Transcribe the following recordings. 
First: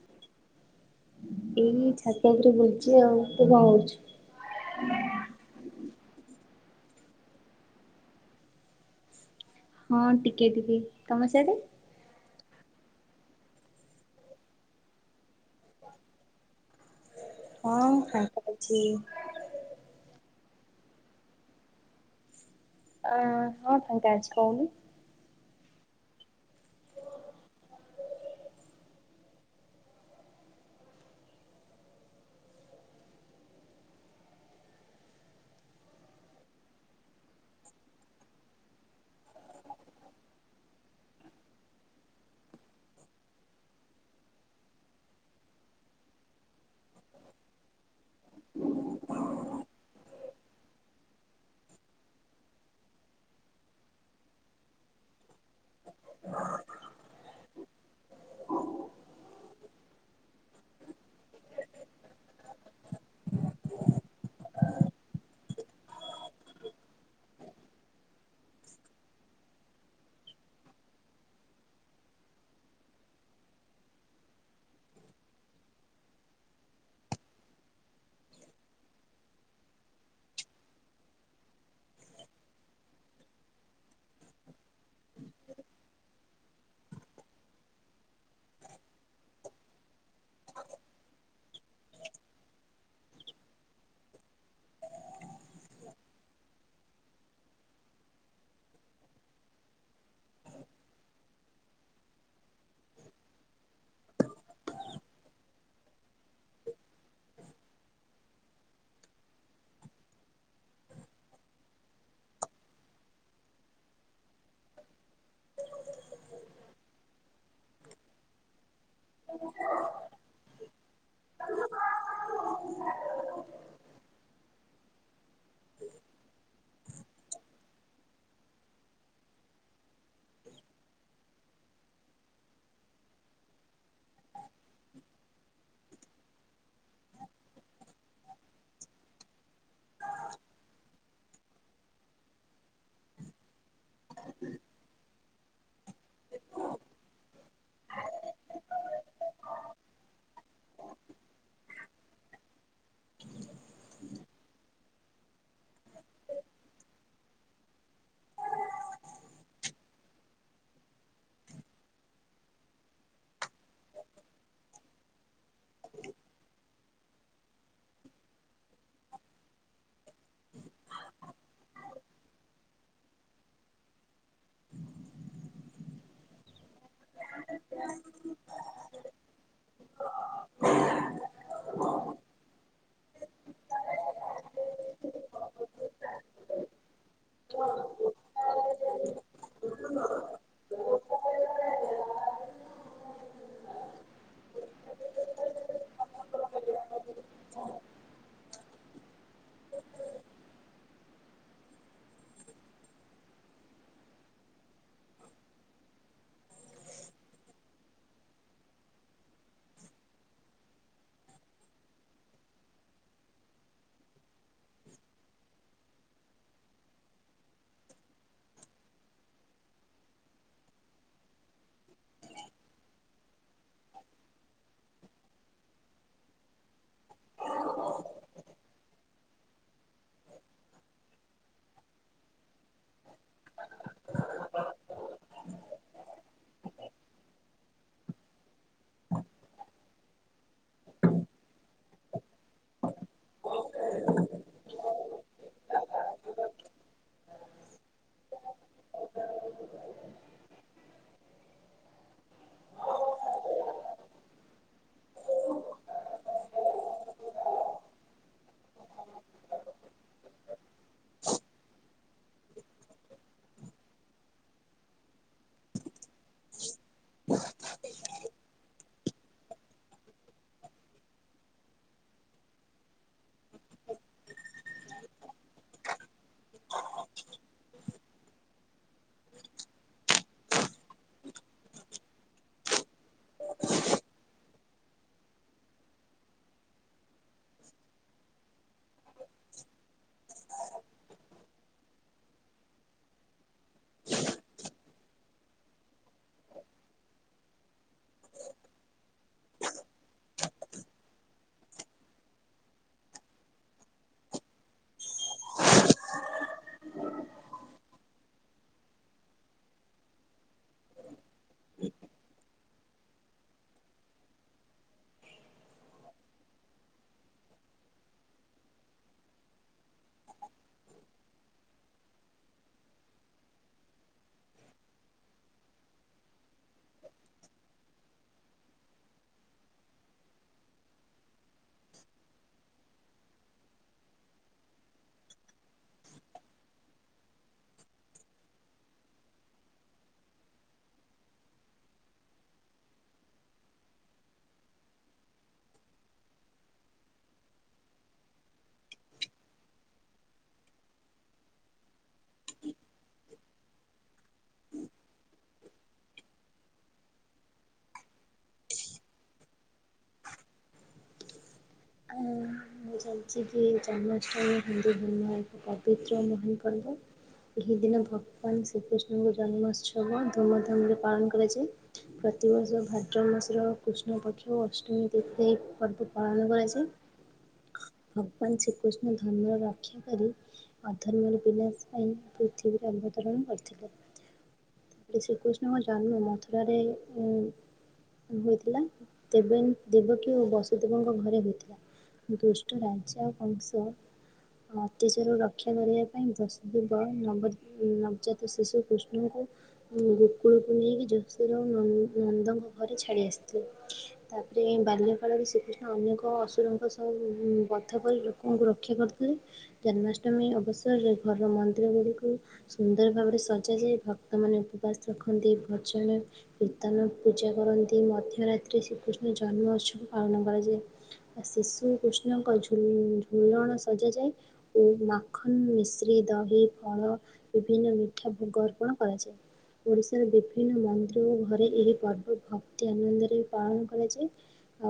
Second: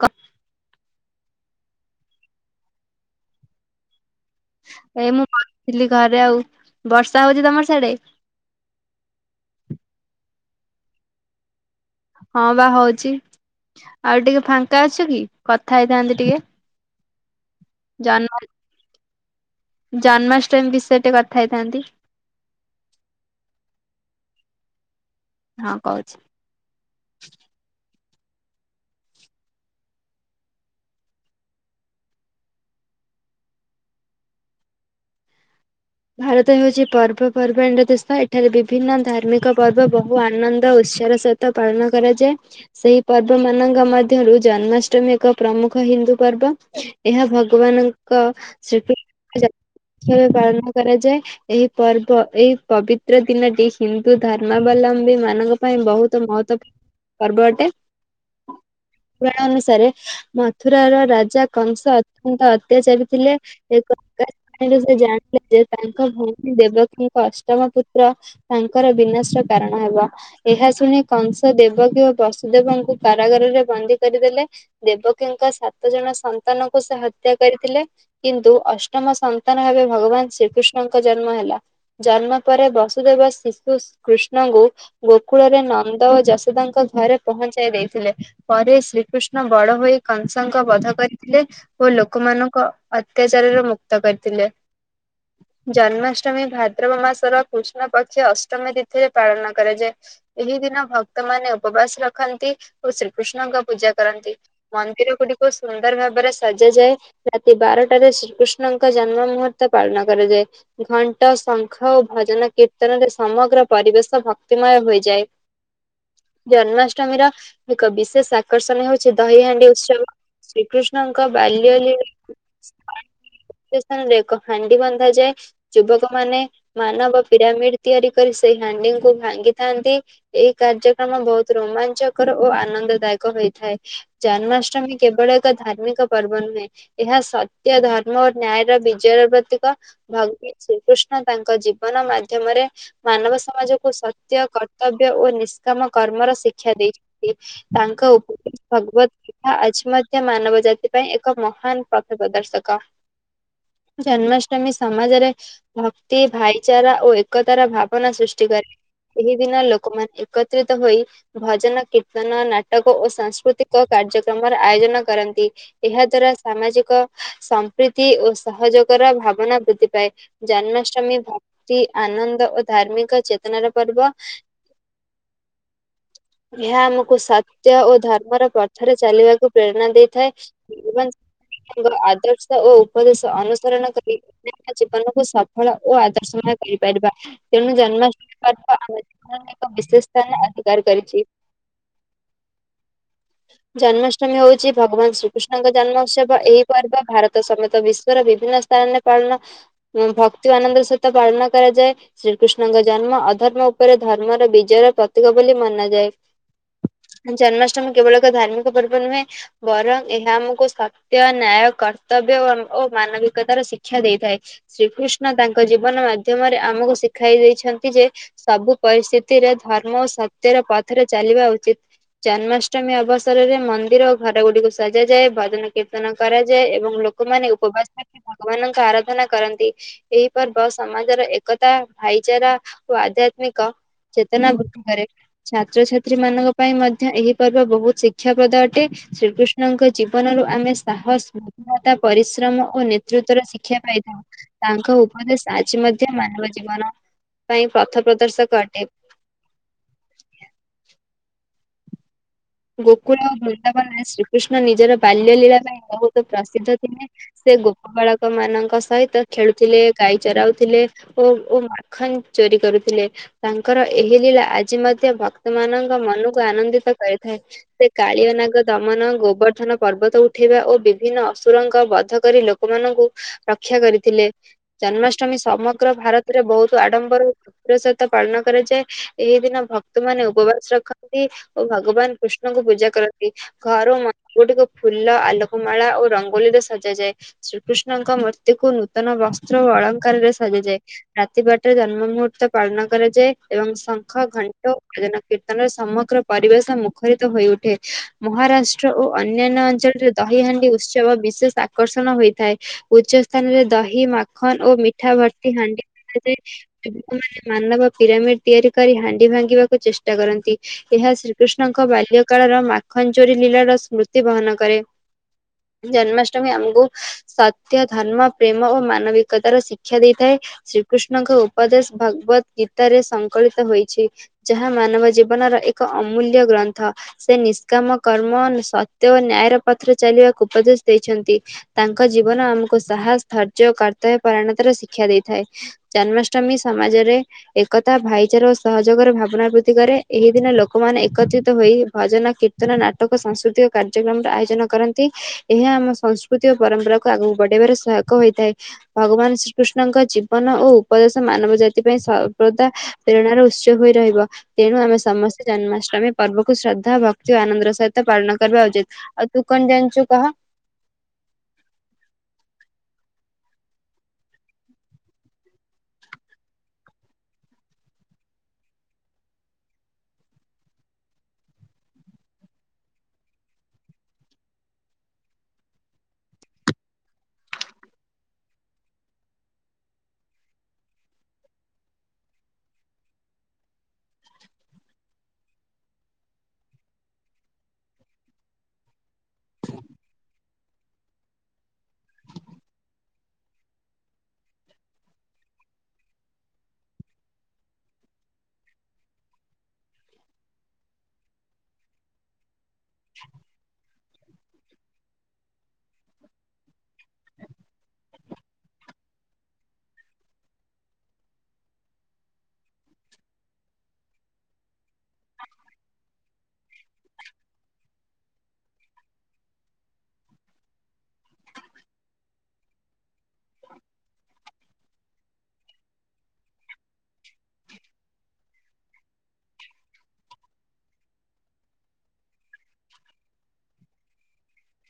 କ ଏହି ଛାତି ଓପରେ ବୁଲଚି ଆଉ ତୁ କଣ କରୁଚୁ? ଏଇ ମୁଁ ବସିଥିଲି ଘରେ ଆଉ ବର୍ଷା ହଉଚି ତମର ସ୍ୟାଡ଼େ? ହଁ ଟିକେ ଟିକେ ତମ ସ୍ୟାଡ଼େ? ହଁ ବା ହଉଚି ଆଉ ଟିକେ ଫାଙ୍କା ଅଛ କି କଥା ହେଇଥାନ୍ତି ଟିକେ? ହଁ ଫାଙ୍କା ଜନ୍ମ ଅଛି। ଜନ୍ମାଷ୍ଟମୀ ବିଷୟରେ ଟିକେ କଥା ହେଇଥାନ୍ତି। ଅ ହଁ ଫଙ୍କା ଅଛି କହୁନୁ। ହଁ କହୁଛି। ଭାରତ ହେଉଚି ପର୍ବପର୍ବାଣିର ଦେଶ ଏଠାରେ ବିଭିନ୍ନ ଧାର୍ମିକ ପର୍ବ ବହୁ ଆନନ୍ଦ ଉତ୍ସାହର ସ ତ ପାଳନ କରାଯାଏ। ସେଇ ପର୍ବମାନଙ୍କ ମଧ୍ୟରୁ ଜନ୍ମାଷ୍ଟମୀ ଏକ ପ୍ରମୁଖ ହିନ୍ଦୁ ପର୍ବ। ଏହା ଭଗବାନଙ୍କ ଶ୍ରୀକୁ ଜ ଭାବେ ପାଳନ କରାଯାଏ। ଏହି ପର୍ବ ଏଇ ପବିତ୍ର ଦିନଟି ହିନ୍ଦୁ ଧର୍ମାବଲମ୍ବୀମାନଙ୍କ ପାଇଁ ବହୁତ ମହତ୍ତ୍ୱ ପର୍ବ ଅଟେ। ପୁରାଣ ଅନୁସାରେ ମଥୁରାର ରାଜା କଂସ ଅତ୍ୟନ୍ତ ଅତ୍ୟାଚାରୀ ଥିଲେ ଏକ କା ଆଇଁରୁ ସେ ଜାଣିଲେ ଯେ ତାଙ୍କ ଭଉଣୀ ଦେବକୀଙ୍କ ଅଷ୍ଟମ ପୁତ୍ର ତାଙ୍କର ବିନାଶର କାରଣ ହେବ। ଏହା ଶୁଣି କଂସ ଦେବ କି ଓ ବସୁଦେବଙ୍କୁ କାରାଗାରରେ ବନ୍ଦୀ କରିଦେଲେ। ଦେବକୀଙ୍କ ସାତ ଜଣ ସନ୍ତାନଙ୍କୁ ସେ ହତ୍ୟା କରିଥିଲେ। କିନ୍ତୁ ଅଷ୍ଟମ ସନ୍ତାନ ଭାବେ ଭଗବାନ ଶ୍ରୀକୃଷ୍ଣଙ୍କ ଜନ୍ମ ହେଲା। ଜନ୍ମ ପରେ ବସୁଦେବ ଶିଶୁ ଶ୍ କୃଷ୍ଣଙ୍କୁ ଗୋକୁଳରେ ନନ୍ଦ ଓ ଯଶୋଦାଙ୍କ ଘରେ ପହଞ୍ଚାଇ ଦେଇଥିଲେ। ପରେ ଶ୍ରୀକୃଷ୍ଣ ବଡ ହୋଇ କଂସଙ୍କ ବଧ କରିଥିଲେ। ଓ ଲୋକମାନଙ୍କ ଅତ୍ୟାଚାରରୁ ମୁକ୍ତ କରିଥିଲେ। ଜନ୍ମାଷ୍ଟମୀ ଭାଦ୍ରବ ମାସର କୃଷ୍ଣ ପକ୍ଷ ଅଷ୍ଟମୀ ତିଥିରେ ପାଳନ କରାଯାଏ। ଏହି ଦିନ ଭକ୍ତମାନୋନ ଉପବାସ ରଖନ୍ତି ଓ ଶ୍ରୀକୃଷ୍ଣଙ୍କ ପୂଜା କରନ୍ତି। ମନ୍ଦିର ଗୁଡିକୁ ସୁନ୍ଦର ଭାବରେ ସଜାଯାଏ। ରାତି ବାରଟାରେ ଶ୍ରୀକୃଷ୍ଣଙ୍କ ଜନ୍ମ ମୁହୂର୍ତ୍ତ ପାଳନ କରାଯାଏ। ଘଣ୍ଟ ଶଙ୍ଖ ଓ ଭଜନ କୀର୍ତ୍ତନରେ ସମଗ୍ର ପରିବେଶ ଭକ୍ତିମୟ ହୋଇଯାଏ। ହ [inaudible] ଜନ୍ମାଷ୍ଟମୀର ଏକ ବିଶେଷ ଆକର୍ଷଣ ହେଉଛି ଦହିହାଣ୍ଡି ଉତ୍ସବ। ଶ୍ରୀକୃଷ୍ଣଙ୍କ ବାଲ୍ୟ ଲୀ [inaudible] ସ୍ଥାନରେ ଏକ ହାଣ୍ଡି ବନ୍ଧାଯାଏ ଯୁବକମାନେ ମାନବ ପିରାମିଡ଼୍ ତିଆରି କରି ସେଇ ହାଣ୍ଡିଙ୍କୁ ଭାଙ୍ଗିଥାନ୍ତି। ଏଇ କାର୍ଯ୍ୟକ୍ରମ ବହୁତ ରୋମାଞ୍ଚକର ଓ ଆନନ୍ଦ ଦାୟକ ହୋଇଥାଏ। ଜନ୍ମାଷ୍ଟମୀ କେବଳ ଏକ ଧାର୍ମିକ ପର୍ବ ନୁହେଁ ଏହା ସତ୍ୟ ଧର୍ମ ଓ ନ୍ୟାୟର ବିଜୟର ପ୍ରତୀକ। ଭଗି ଶ୍ରୀକୃଷ୍ଣ ତାଙ୍କ ଜୀବନ ମାଧ୍ୟମରେ ମାନବ ସମାଜକୁ ସତ୍ୟ କର୍ତ୍ତବ୍ୟ ଓ ନିଷ୍କାମ କର୍ମର ଶିକ୍ଷା ଦେଇଛନ୍ତି। ତାଙ୍କ ଉ ଭଗବତ୍ ଏହା ଆଜି ମଧ୍ୟ ମାନବ ଜାତି ପାଇଁ ଏକ ମହାନ ପଥ ପ୍ରଦର୍ଶକ। ଜନ୍ମାଷ୍ଟମୀ ସମାଜରେ ଭକ୍ତି ଭାଇଚାରା ଓ ଏକତାର ଭାବନା ସୃଷ୍ଟି କ ଏହି ଦିନ ଲୋକମାନେ ଏକତ୍ରିତ ହୋଇ ଭଜନ କୀର୍ତ୍ତନ ନାଟକ ଓ ସାଂସ୍କୃତିକ କାର୍ଯ୍ୟକ୍ରମର ଆୟୋଜନ କରନ୍ତି। ଏହା ଦ୍ଵାରା ସାମାଜିକ ସମ୍ପ୍ରୀତି ଓ ସହଯୋଗର ଭାବନା ବୃ ଥିପାଇଁ ଜନ୍ମାଷ୍ଟମୀ ଭକ୍ତି ଆନନ୍ଦ ଓ ଧାର୍ମିକ ଚେତନାର ପର୍ବ। [unintelligible] ଏହା ଆମୁ ଓ ସତ୍ୟ ଓ ଧର୍ମର ପ୍ରଥରେ ଚାଲିବାକୁ ପ୍ରେରଣା ଦେଇଥାଏ। ଉମାଁ ତାଙ୍କ ଆଦର୍ଶ ଓ ଉପଦେଶ ଅନୁସରଣ କରି ନୟା ଜୀବନକୁୁ ସଫଳ ଓ ଆଦର୍ଶମୟ କରିପାରିବା। ତେଣୁ ଜନ୍ମ [unintelligible] ବିଶେଷ ଅଧିକାର କରିଛି। [unintelligible] ଜନ୍ମାଷ୍ଟମୀ ହଉଛି ଭଗବାନ ଶ୍ରୀକୃଷ୍ଣଙ୍କ ଜନ୍ମ ଉତ୍ସବ ଏହି ପର୍ବ ଭାରତ ସମେତ ବିଶ ବିଶ୍ବର ବିଭିନ୍ନ ସ୍ଥାନରେ ପାଳନ ଭକ୍ତି ଆାନନ୍ଦର ସହିତ ପାଳନ କରାଯାଏ। ଶ୍ରୀକୃଷ୍ଣଙ୍କ ଜନ୍ମ ଅଧର୍ମ ଉପରେ ଧର୍ମର ବିଜୟର ପ୍ରତୀକ ବୋଲି ମନାଯାଏ। ଜନ୍ମାଷ୍ଟମୀ କେବଳ ଏକ ଧାର୍ମିକ ପର୍ବ ନୁହେଁ ବରଂ ଏହା ଆମକୁ ସତ୍ୟ ନ୍ୟାୟ କର୍ତ୍ତବ୍ୟ ଓ ମାନବିକତାର ଶିକ୍ଷ ଶିକ୍ଷା ଦେଇଥାଏ ଶ୍ରୀକୃଷ୍ଣ ତାଙ୍କ ଜୀବନ ମାଧ୍ୟମରେ ଆମକୁ ଶିଖାଇ ଦେଇଛନ୍ତି ଯେ ସବୁ ପରିସ୍ଥିତିରେ ଧର୍ମ ଓ ସତ୍ୟର ପଥରେ ଚାଲିବା ଉଚିତ। ଜନ୍ମାଷ୍ଟମୀ ଅବସରରେ ମନ୍ଦିର ଓ ଘର ଗୁଡିକୁ ସଜାାଯାଏ ଭଜନ କୀର୍ତ୍ତନ କରାଯାଏ ଏବଂ ଲକ ମାନେ ଉପବାସ ହ ରଖି [unintelligible] ଭଗବାନଙ୍କ ଆରାଧନା କରନ୍ତି। ଏହି ପର୍ବ ସମାଜର ଏକତା ଭାଇଚାରା ଓ ଆଧ୍ୟାତ୍ମିକ ଚେତନା ବୄଦ୍ଧି କରେ। ଛାତ୍ରଛାତ୍ରୀ ମାନଙ୍କ ପାଇଁ ମଧ୍ୟ ଏହି ପର୍ବ ବହୁତ ଶିକ୍ଷା ପ୍ରଦ ଅଟେ ଶ୍ରୀକୃଷ୍ଣ ମାନଙ୍କ ଜୀବନରୁ ଆମେ ସାହସ, ବୃଧଳତା, ପରିଶ୍ରମ ଓ ନେତୃତ୍ୱର ଶିକ୍ଷା ପାଇଥାଉ। ତାଙ୍କ ଉପଦେଶ ଆଜି ମଧ୍ୟ ମାନବ ଜୀବନ ପାଇଁ ପ୍ରଥ ପ୍ରଦର୍ଶକ ଅଟେ। ଗୋକୁଳ ଓ ବୃନ୍ଦାବନା ଶ୍ରୀକୃଷ୍ଣ ନିଜର ବାଲ୍ୟ ଲୀଳା ପାଇଁ ବହୁତ ପ୍ରସିଦ୍ଧ ଥିଲେ। ସେ ଗୋପ ବାଳକ ମାନଙ୍କ ସହିତ ଖେଳୁଥିଲେ ଗାଈ ଚରାଉଥିଲେ ଓ ଓ ଖାଲି ଚୋରି କରୁଥିଲେ। ତାଙ୍କର ଏହି ଲୀଳା ଆଜି ମଧ୍ୟ ଭକ୍ତ ମାନଙ୍କ ମନକୁ ଆନନ୍ଦିତ କରିଥାଏ। ସେ କାଳିଅ ନଗ ଦମନ ଗୋବର୍ଦ୍ଧନ ପର୍ବତ ଉଠେଇବା ଓ ବିଭିନ୍ନ ଅସୁରଙ୍କ ବଧ କରି ଲୋକ ଲୋକମାନଙ୍କୁ ରକ୍ଷା କରିଥିଲେ ଜନ୍ମାଷ୍ଟମୀ ସମଗ୍ର ଭାରତରେ ବହୁତ ଆଡମ୍ବର [unintelligible] ସହିତ ପାଳନ କରାଯାଏ ଏହି ଦିନ ଭକ୍ତ ମାନ ଉପବାସ ରଖନ୍ତି ଓ ଭଗବାନ କୃଷ୍ଣଙ୍କୁ ପୂଜା କରନ୍ତି। ଘରୁ ମ ଗୋ ଟିକୁ ଫୁଲ ଆଲୋକମାଳା ଓ ରଙ୍ଗୋୋଲିରେ ସଜାାଯାଏ। ଶ୍ରୀକୃଷ୍ଣଙ୍କ ମୂର୍ତ୍ତି କୁ ନୂତନ ବସ୍ତ୍ର ଓ ଅଳଙ୍କାରରେ ସାଜଯାଏ। ରାତି ବାଟାରେ ଜନ୍ମ ମୁହୂର୍ତ୍ତ ପାଳନ କରାଯାଏ ଏବଂ ଶଙ୍ଖ ଘଣ୍ଟଜନ କୀର୍ତ୍ତନରେ ସମଗ୍ର ପରିବେଶ ମୁ ରିତ ହୋଇ ଉଠେ ମହାରାଷ୍ଟ୍ର ଓ ଅନ୍ୟାନ୍ୟ ଅଞ୍ଚଳରେ ଦହିହାଣ୍ଡି ଉତ୍ସବ ବିଶେଷ ଆକର୍ଷଣ ହୋଇଥାଏ ଉଚ୍ଚ ସ୍ଥାନରେ ଦହି ମାଖନ ଓ ମିଠା ଭର୍ତ୍ତି ହାଣ୍ଡି ଠାକୁରାଣି ମାନଙ୍କ ପିରାମିଡ ତିଆରି କରି ହାଣ୍ଡି ଭାଙ୍ଗିବାକୁ ଚେଷ୍ଟା କରନ୍ତି ଏହା ଶ୍ରୀକୃଷ୍ଣ କୃଷ୍ଣଙ୍କ ବାଲ୍ୟ କାଳର ମାଖନ ଚୋରି ଲୀଳାର ସ୍ମୃତି ବହନ କରେ। ଜନ୍ମାଷ୍ଟମୀ ଆମକୁୁ ସତ୍ୟ ଧର୍ମ ପ୍ରେମ ଓ ମାନବିକତାର ଶିକ୍ଷା ଦେଇଥାଏ। ଶ୍ରୀକୃଷ୍ଣଙ୍କ ଉପଦେଶ ଭଗବତ ଗୀତରେ ସଂକଳିତ ହୋଇଛି। ଯାହା ମାନବ ଜୀବନର ଏକ ଅମୂଲ୍ୟ ଗ୍ରନ୍ଥ। ସେ ନିଷ୍କାମ କର୍ମ ସତ୍ୟ ଓ ନ୍ୟାୟର ପଥର ଚାଲିବାକୁ ଉପଦେଶ ଦେଇଛନ୍ତି। ତାଙ୍କ ଜୀବନ ଆମକୁ ସାହସ ଧୈର୍ଯ୍ୟ ଓ କର୍ତ୍ତବ୍ୟ ପରାଣତାର ଶିକ୍ଷା ଦେଇଥାଏ। ଜନ୍ମାଷ୍ଟମୀ ସମାଜରେ ଏକତା ଭାଇଚାରା ଓ ସହଯୋଗର ଭାବନା ବୃଦ୍ଧି କରେ ଏହି ଦିନ ଲୋକମାନେ ଏକତ୍ରିତ ହୋଇ ଭଜନ କୀର୍ତ୍ତନ ନାଟକ ସାଂସ୍କୃତିକ କାର୍ଯ୍ୟକ୍ରମର ଆୟୋଜନ କରନ୍ତି। ଏହା ଆମ ସଂସ୍କୃତି ଓ ପରମ୍ପରାକୁ ଆଗକୁ ବଢେଇବାରେ ସହାୟକ ହୋଇଥାଏ। ଭଗବାନ ଶ୍ରୀକୃଷ୍ଣଙ୍କ ଜୀବନ ଓ ଉପଦେଶ ମାନବ ଜାତି ସେଥିପାଇଁ ସର୍ବଦା ପ୍ରେରଣାର ଉତ୍ସ ହୋଇ ରହିବ ତେଣୁ ଆମେ ସମସ୍ତେ ଜନ୍ମାଷ୍ଟମୀ ଆମେ ପର୍ବକୁ ଶ୍ରଦ୍ଧା ଭକ୍ତି ଓ ଆନନ୍ଦର ସହିତ ପାଳନ କ କରିବା ଉଚିତ ଆଉ ତୁ କଣ ଜାଣିଚୁ କହ। ହଁ। ମୁଁ ଜାଣିଛି କି ଜନ୍ମାଷ୍ଟମୀ ହିନ୍ଦୁ [unintelligible] ଏକ ପବିତ୍ର ମହାନ ପର୍ବ। ଏହି ଦିନ ଭଗବାନ ଶ୍ରୀକୃଷ୍ଣଙ୍କ ଜନ୍ମୋତ୍ସବ ଧୁମଧାମରେ ପାଳନ କରାଯାଏ। ପ୍ରତିବର୍ଷ ଭାଦ୍ରବ ମାସର କୃଷ୍ଣ ପକ୍ଷ, ଅଷ୍ଟମୀ ତିଥି ପର୍ବ ପାଳନ କରାଯାଏ। [inaudible] ଭଗବାନ ଶ୍ରୀକୃଷ୍ଣ ଧର୍ମର ରକ୍ଷା କରି ଅଧର୍ମର ବିନାଶ ପାଇଁ ପୃଥିବୀରେ ଅବତରଣ କରିଥିଲେ। ଶ୍ରୀକୃଷ୍ଣଙ୍କ ଜନ୍ମ ମଥୁରାରେ ହିଁ ହୋଇଥିଲା। ତେବେ ଦେବକୀ ଓ ବସୁଦେବଙ୍କ ଘରେ ହୋଇଥି [inaudible] ଦୁଷ୍ଟ ରାଜା କଂସ ଅତ୍ୟାଚାରରୁ ରକ୍ଷା କରିବା ପାଇଁ ବସୁଦେବ ନନ୍ଦ ନବଜାତ ଶିଶୁ କୃଷ୍ଣଙ୍କୁ ଗୋକୁଳକୁ ନେଇକି ଯଶୋଦା ନ ନନ୍ଦ ଘରେ ଛାଡ଼ି ଆସିଥିଲେ, ତାପରେ ବାଲ୍ୟ କାଳରେ ଶ୍ରୀକୃଷ୍ଣ ଅନେକ ଅନେକ ଅସୁରଙ୍କୁ ସବୁ ବଧ କରି ଲୋକଙ୍କୁ ରକ୍ଷା କରିଥିଲେ। ଜନ୍ମାଷ୍ଟମୀ ଅବସରରେ ଘର ମନ୍ଦିର ଗୁଡ଼ିକୁ ସୁନ୍ଦର ଭାବରେ ସଜାଯାଏ। ଭକ୍ତମାନେ ଉପବାସ ରଖନ୍ତି। ଭଜନ କୀର୍ତ୍ତନ ପୂଜା କରନ୍ତି, ମଧ୍ୟରାତ୍ରି ଶ୍ରୀକୃଷ୍ଣ ଜନ୍ମ ଉତ୍ସବ ପାଳନ କରାଯାଏ। ଆ ଶିଶୁ କୃଷ୍ଣଙ୍କ ଝୁ ଝୁଲଣ ସଜାଯାଏ। ଓ ମାଖନ ମିଶ୍ରି ଦହି ଫଳ ବିଭିନ୍ନ ମିଠା ଭୋଗ ଅର୍ପଣ କରାଯାଏ। ଓଡ଼ିଶାର ବିଭିନ୍ନ ମନ୍ଦିର ଓ ଘରେ ଏହି ପର୍ବ ଭକ୍ତି ଆନନ୍ଦରେ ପାଳନ କରାଯାଏ।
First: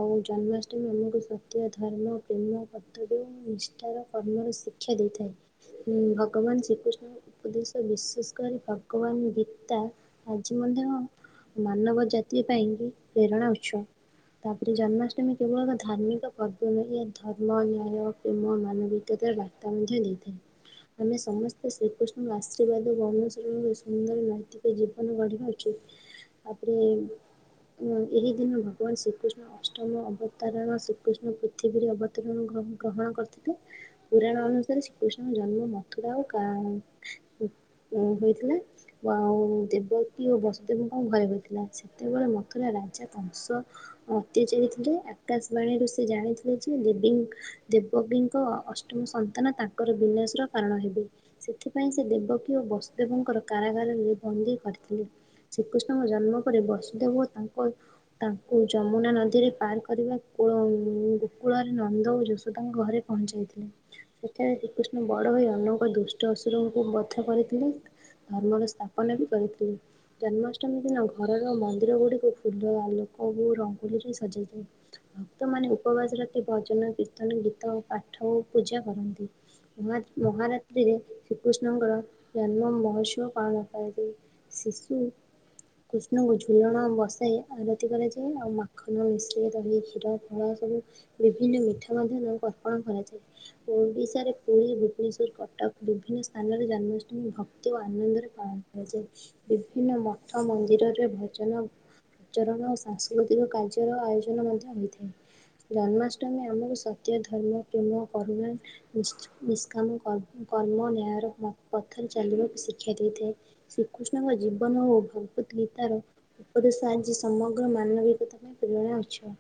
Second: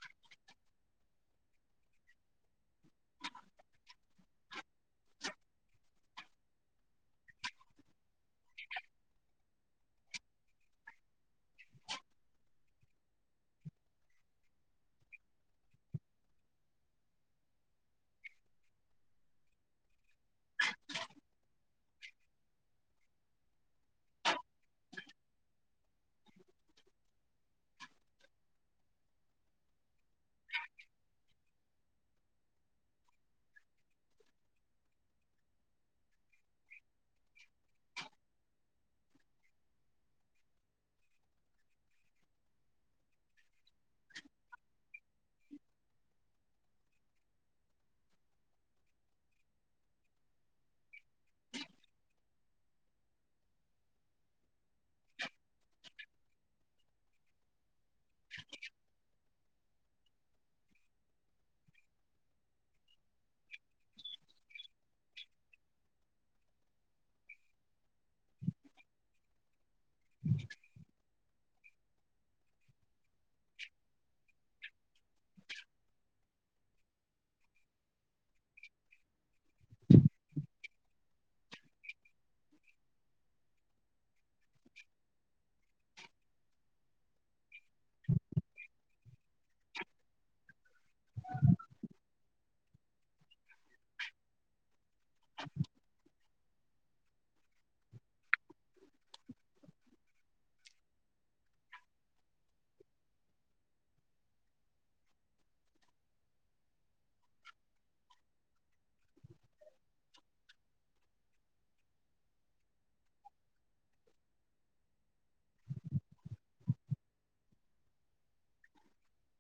ଆଉ ଜନ୍ମାଷ୍ଟମୀ [inaudible] ପ୍ରକୃତ ଧର୍ମ, ପ୍ରେମ, କର୍ତ୍ତବ୍ୟ ଓ ନିଷ୍ଠାର, କର୍ମର ଶିକ୍ଷା ଦେଇଥାଏ। ହୁଁ ଭଗବାନ ଶ୍ରୀକୃଷ୍ଣ ଉପଦେଶ ବିଶେଷ କରି ଭଗବାନ ଗୀତା ଆଜି ମଧ୍ୟ ମାନବ ଜାତି ପାଇଁକି ପ୍ରେରଣା ଉତ୍ସ। ତାପରେ ଜନ୍ମାଷ୍ଟମୀ କେବଳ ଏକ ଧାର୍ମି ଏକ ପର୍ବ। ଏହା ଧର୍ମ, ନ୍ୟାୟ, ପ୍ରେମ, ମାନବିକତାର ବାର୍ତ୍ତା ମଧ୍ୟ ଦେଇଥାଏ। ଆମେ ସମସ୍ତେ ଶ୍ରୀକୃଷ୍ଣଙ୍କ ଆଶୀର୍ବାଦ ଓ ଅନୁସରଣରେ ସୁନ୍ଦର ନୈତିକ ଜୀବନ ଗଢ଼ିବା ଉଚିତ। ତାପରେ ଏହି, ଏହି ଦିନ ଭଗବାନ ଶ୍ରୀକୃଷ୍ଣ ଅଷ୍ଟମ ଅବତାରଣ ଶ୍ରୀ କୃଷ୍ଣ ପୃଥିବୀରେ ଅବତରଣ ଗ୍ର ଗ୍ରହଣ କରିଥିଲେ। ପୁରାଣ ଅନୁସାରେ ଶ୍ରୀକୃଷ୍ଣଙ୍କ ଜନ୍ମ ମଥୁରା ଓ କା କୁ ହୋଇଥିଲା। ଆଉ ଦେବକୀ ଓ ବସୁଦେବଙ୍କ ଘରେ ହୋଇଥିଲା, ସେତେବେଳେ ମଥୁରା ରାଜା କଂସ ଅତ୍ୟାଚାରୀ ଥିଲ। ଆକାଶବାଣୀରୁ ସେ ଜାଣିଥିଲା ଯେ ଦେବୀଙ୍କ୍ ଦେବକୀଙ୍କ ଅଷ୍ଟମ ସନ୍ତାନ ତାଙ୍କର ବିନାଶର କାରଣ ହେବେ। ସେଥିପାଇଁ ସେ ଦେବକୀ ଓ ବସୁଦେବଙ୍କର କାରାଗାରରେ ବନ୍ଦୀ କରିଥିଲେ। ଶ୍ରୀକୃଷ୍ଣଙ୍କ ଜନ୍ମ ପରେ ବସୁଦେବ ଓ ତାଙ୍କ ତାଙ୍କୁ ଯମୁନା ନଦୀରେ ପାର୍ କରିବାକୁ ଗୋ-ଅ-ଅ ଗୋକୁଳରେ ନନ୍ଦ ଓ ଯଶୋଦାଙ୍କ ଘରେ ପହଞ୍ଚାଇଥିଲେ। ତଥା ଶ୍ରୀକୃଷ୍ଣ ବଡ ଓ ଅନେକ ଦୁଷ୍ଟ ଅସୁରଙ୍କୁ ବଧ କରିଥିଲେ। ଧର୍ମର ସ୍ଥାପନ ବି କରିଥିଲେ, ଜନ୍ମାଷ୍ଟମୀ ଦିନ ଘରର ମନ୍ଦିର ଗୁଡିକୁ ଫୁଲ, ଆଲୋକରେ ଓ ରଙ୍ଗୋଲିରେ ସଜା ହେଇଥାଏ। ଭକ୍ତମାନେ ଉପବାସ ରାତି, ଭଜନ କୀର୍ତ୍ତନ ଗୀତ ପାଠ ଓ ପୂଜା କରନ୍ତି। ମ ମହାରାତ୍ରିରେ ଶ୍ରୀକୃଷ୍ଣଙ୍କର ଜନ୍ମ ମହୋତ୍ସବ ପାଳନ କରାଯଏ। ଶିଶୁ କୃଷ୍ଣଙ୍କୁ ଝୁଲଣରେ ବସାଇ ଆରତି କରାଯାଏ, ଆଉ ମାଖନ ମିଶ୍ରୀ ଦହି କ୍ଷୀର ଫଳ ସବୁ ବିଭିନ୍ନ ମିଠା ମଧ୍ୟ ତାଙ୍କୁ ଅର୍ପଣ କରାଯାଏ। ଓଡ଼ିଶାରେ ପୁରୀ [inaudible] ଭୁବନେଶ୍ୱର, କଟକ ବିଭିନ୍ନ ସ୍ଥାନରେ ଜନ୍ମାଷ୍ଟମୀ ଭକ୍ତି ଓ ଆନନ୍ଦରେ ପାଳନ କରାଯାଏ। ବିଭିନ୍ନ ମଠ ମନ୍ଦିରରେ ଭଜନ ଆଚରଣ ଓ ସାଂସ୍କୃତିକ କାର୍ଯ୍ୟର ଆୟୋଜନ ମଧ୍ୟ ହୋଇଥାଏ। ଜନ୍ମାଷ୍ଟମୀ ଆମର ସତ୍ୟ, ଧର୍ମ, ପ୍ରେମ, କରୁଣା ନିଷ୍ ନିଷ୍କାମ କମ୍ କର୍ମ ନ୍ୟାୟର ପଥରେ ଚାଲିବାକୁ ଶିକ୍ଷା ଦେଇଥାଏ। ଶ୍ରୀକୃଷ୍ଣଙ୍କ ଜୀବନ ଓ ଭଗବତ ଗୀତାର ଏପରି [unintelligible] ସମଗ୍ର ମାନବିକତା ପାଇଁ ପ୍ରେରଣାଉତ୍ସ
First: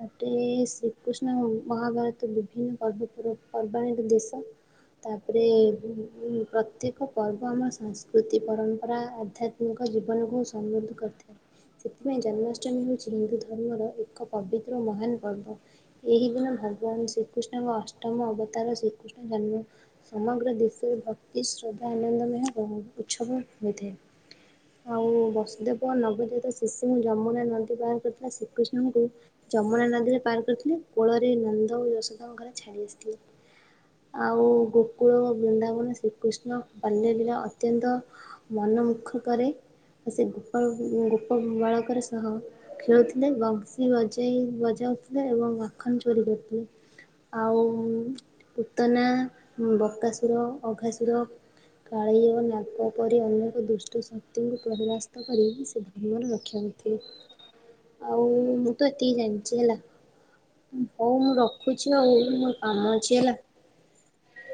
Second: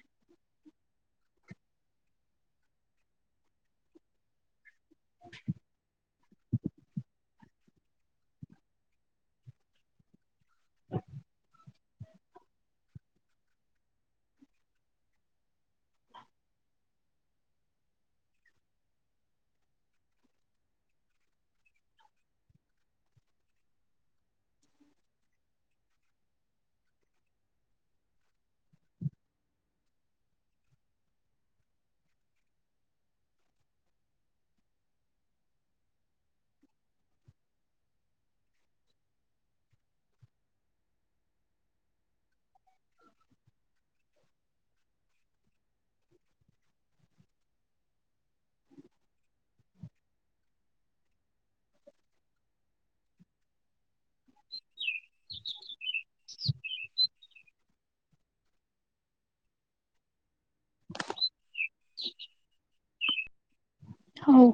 ତାଟିରେ ଶ୍ରୀକୃଷ୍ଣ ଓ ମହାଭାରତ ବିଭିନ୍ନ ପର୍ବ ପର ପର୍ବାଣିର ଦେଶ ତାପରେ [unintelligible] ପ୍ରତ୍ୟେକ ପର୍ବ ଆମ ସଂସ୍କୃତି ପରମ୍ପରା ଆଧ୍ୟାତ୍ମିକ ଜୀବନକୁ ସମୃଦ୍ଧ କରିଥାଏ। ସେଥିପାଇଁ ଜନ୍ମାଷ୍ଟମୀ ହୋଉଚି ହିନ୍ଦୁ ଧର୍ମର ଏକ ପବିତ୍ର ମହାନ ପର୍ବ। ଏହି ଦିନ ଭଗବାନ ଶ୍ରୀକୃଷ୍ଣଙ୍କ ଅଷ୍ଟମ ଅବତାର ଶ୍ରୀକୃଷ୍ଣ ଜନ୍ମ ସମଗ୍ର ଦେଶରେ ଭକ୍ତି ଶ୍ରଦ୍ଧା ଆନନ୍ଦମୟ [unintelligible] ଉତ୍ସବ ହୋଇଥାଏ। ଆଉ ବସୁଦେବ ନବଜାତ ଶିଶୁଙ୍କୁ ଯମୁନା ନଦୀ ପାର କରିଥିଲା ଶ୍ରୀକୃଷ୍ଣଙ୍କୁ ଯମୁନା ନଦୀରେ ପାର କରିଥିଲେ କୋଳରେ ନନ୍ଦ ଓ ଯଶୋଦାଙ୍କ ଘରେ ଛାଡ଼ି ଆସିଥିଲେ। ଆଉ ଗୋକୁଳ ବୃନ୍ଦାବନ ଶ୍ରୀକୃଷ୍ଣ ବାଲ୍ୟ ଲୀଳା ଅତ୍ୟନ୍ତ ମନମୁଖ କରେ ଆଉ ସେ ଗୋପାଳ ଉ ଗୋପ ବାଳକର ସହ ଖେଳୁଥିଲେ ବଂଶୀ ବଜେ ଜେଇ ବଜାଉଥିଲେ ଏବଂ ମାଖନ ଚୋରି କରୁଥିଲେ। ଆଉ ପୁତନା, ବକାସୁର, ଅଘାସୁର କାଳି ଓ ନାକ ପରି ଅନେକ ଦୁଷ୍ଟ ଶକ୍ତିଙ୍କୁ ପରାସ୍ତ କରି ସେ ଧର୍ମର ରକ୍ଷା କରିଥିଲେ। ଆଉ ମୁଁ ତ ଏତିକି ଜାଣିଚି ହେଲା ହୋଉ ମୁଁ ରଖୁଛି ଆଉ ମୋର କାମ ଅଛି ହେଲା। ହୋଉ।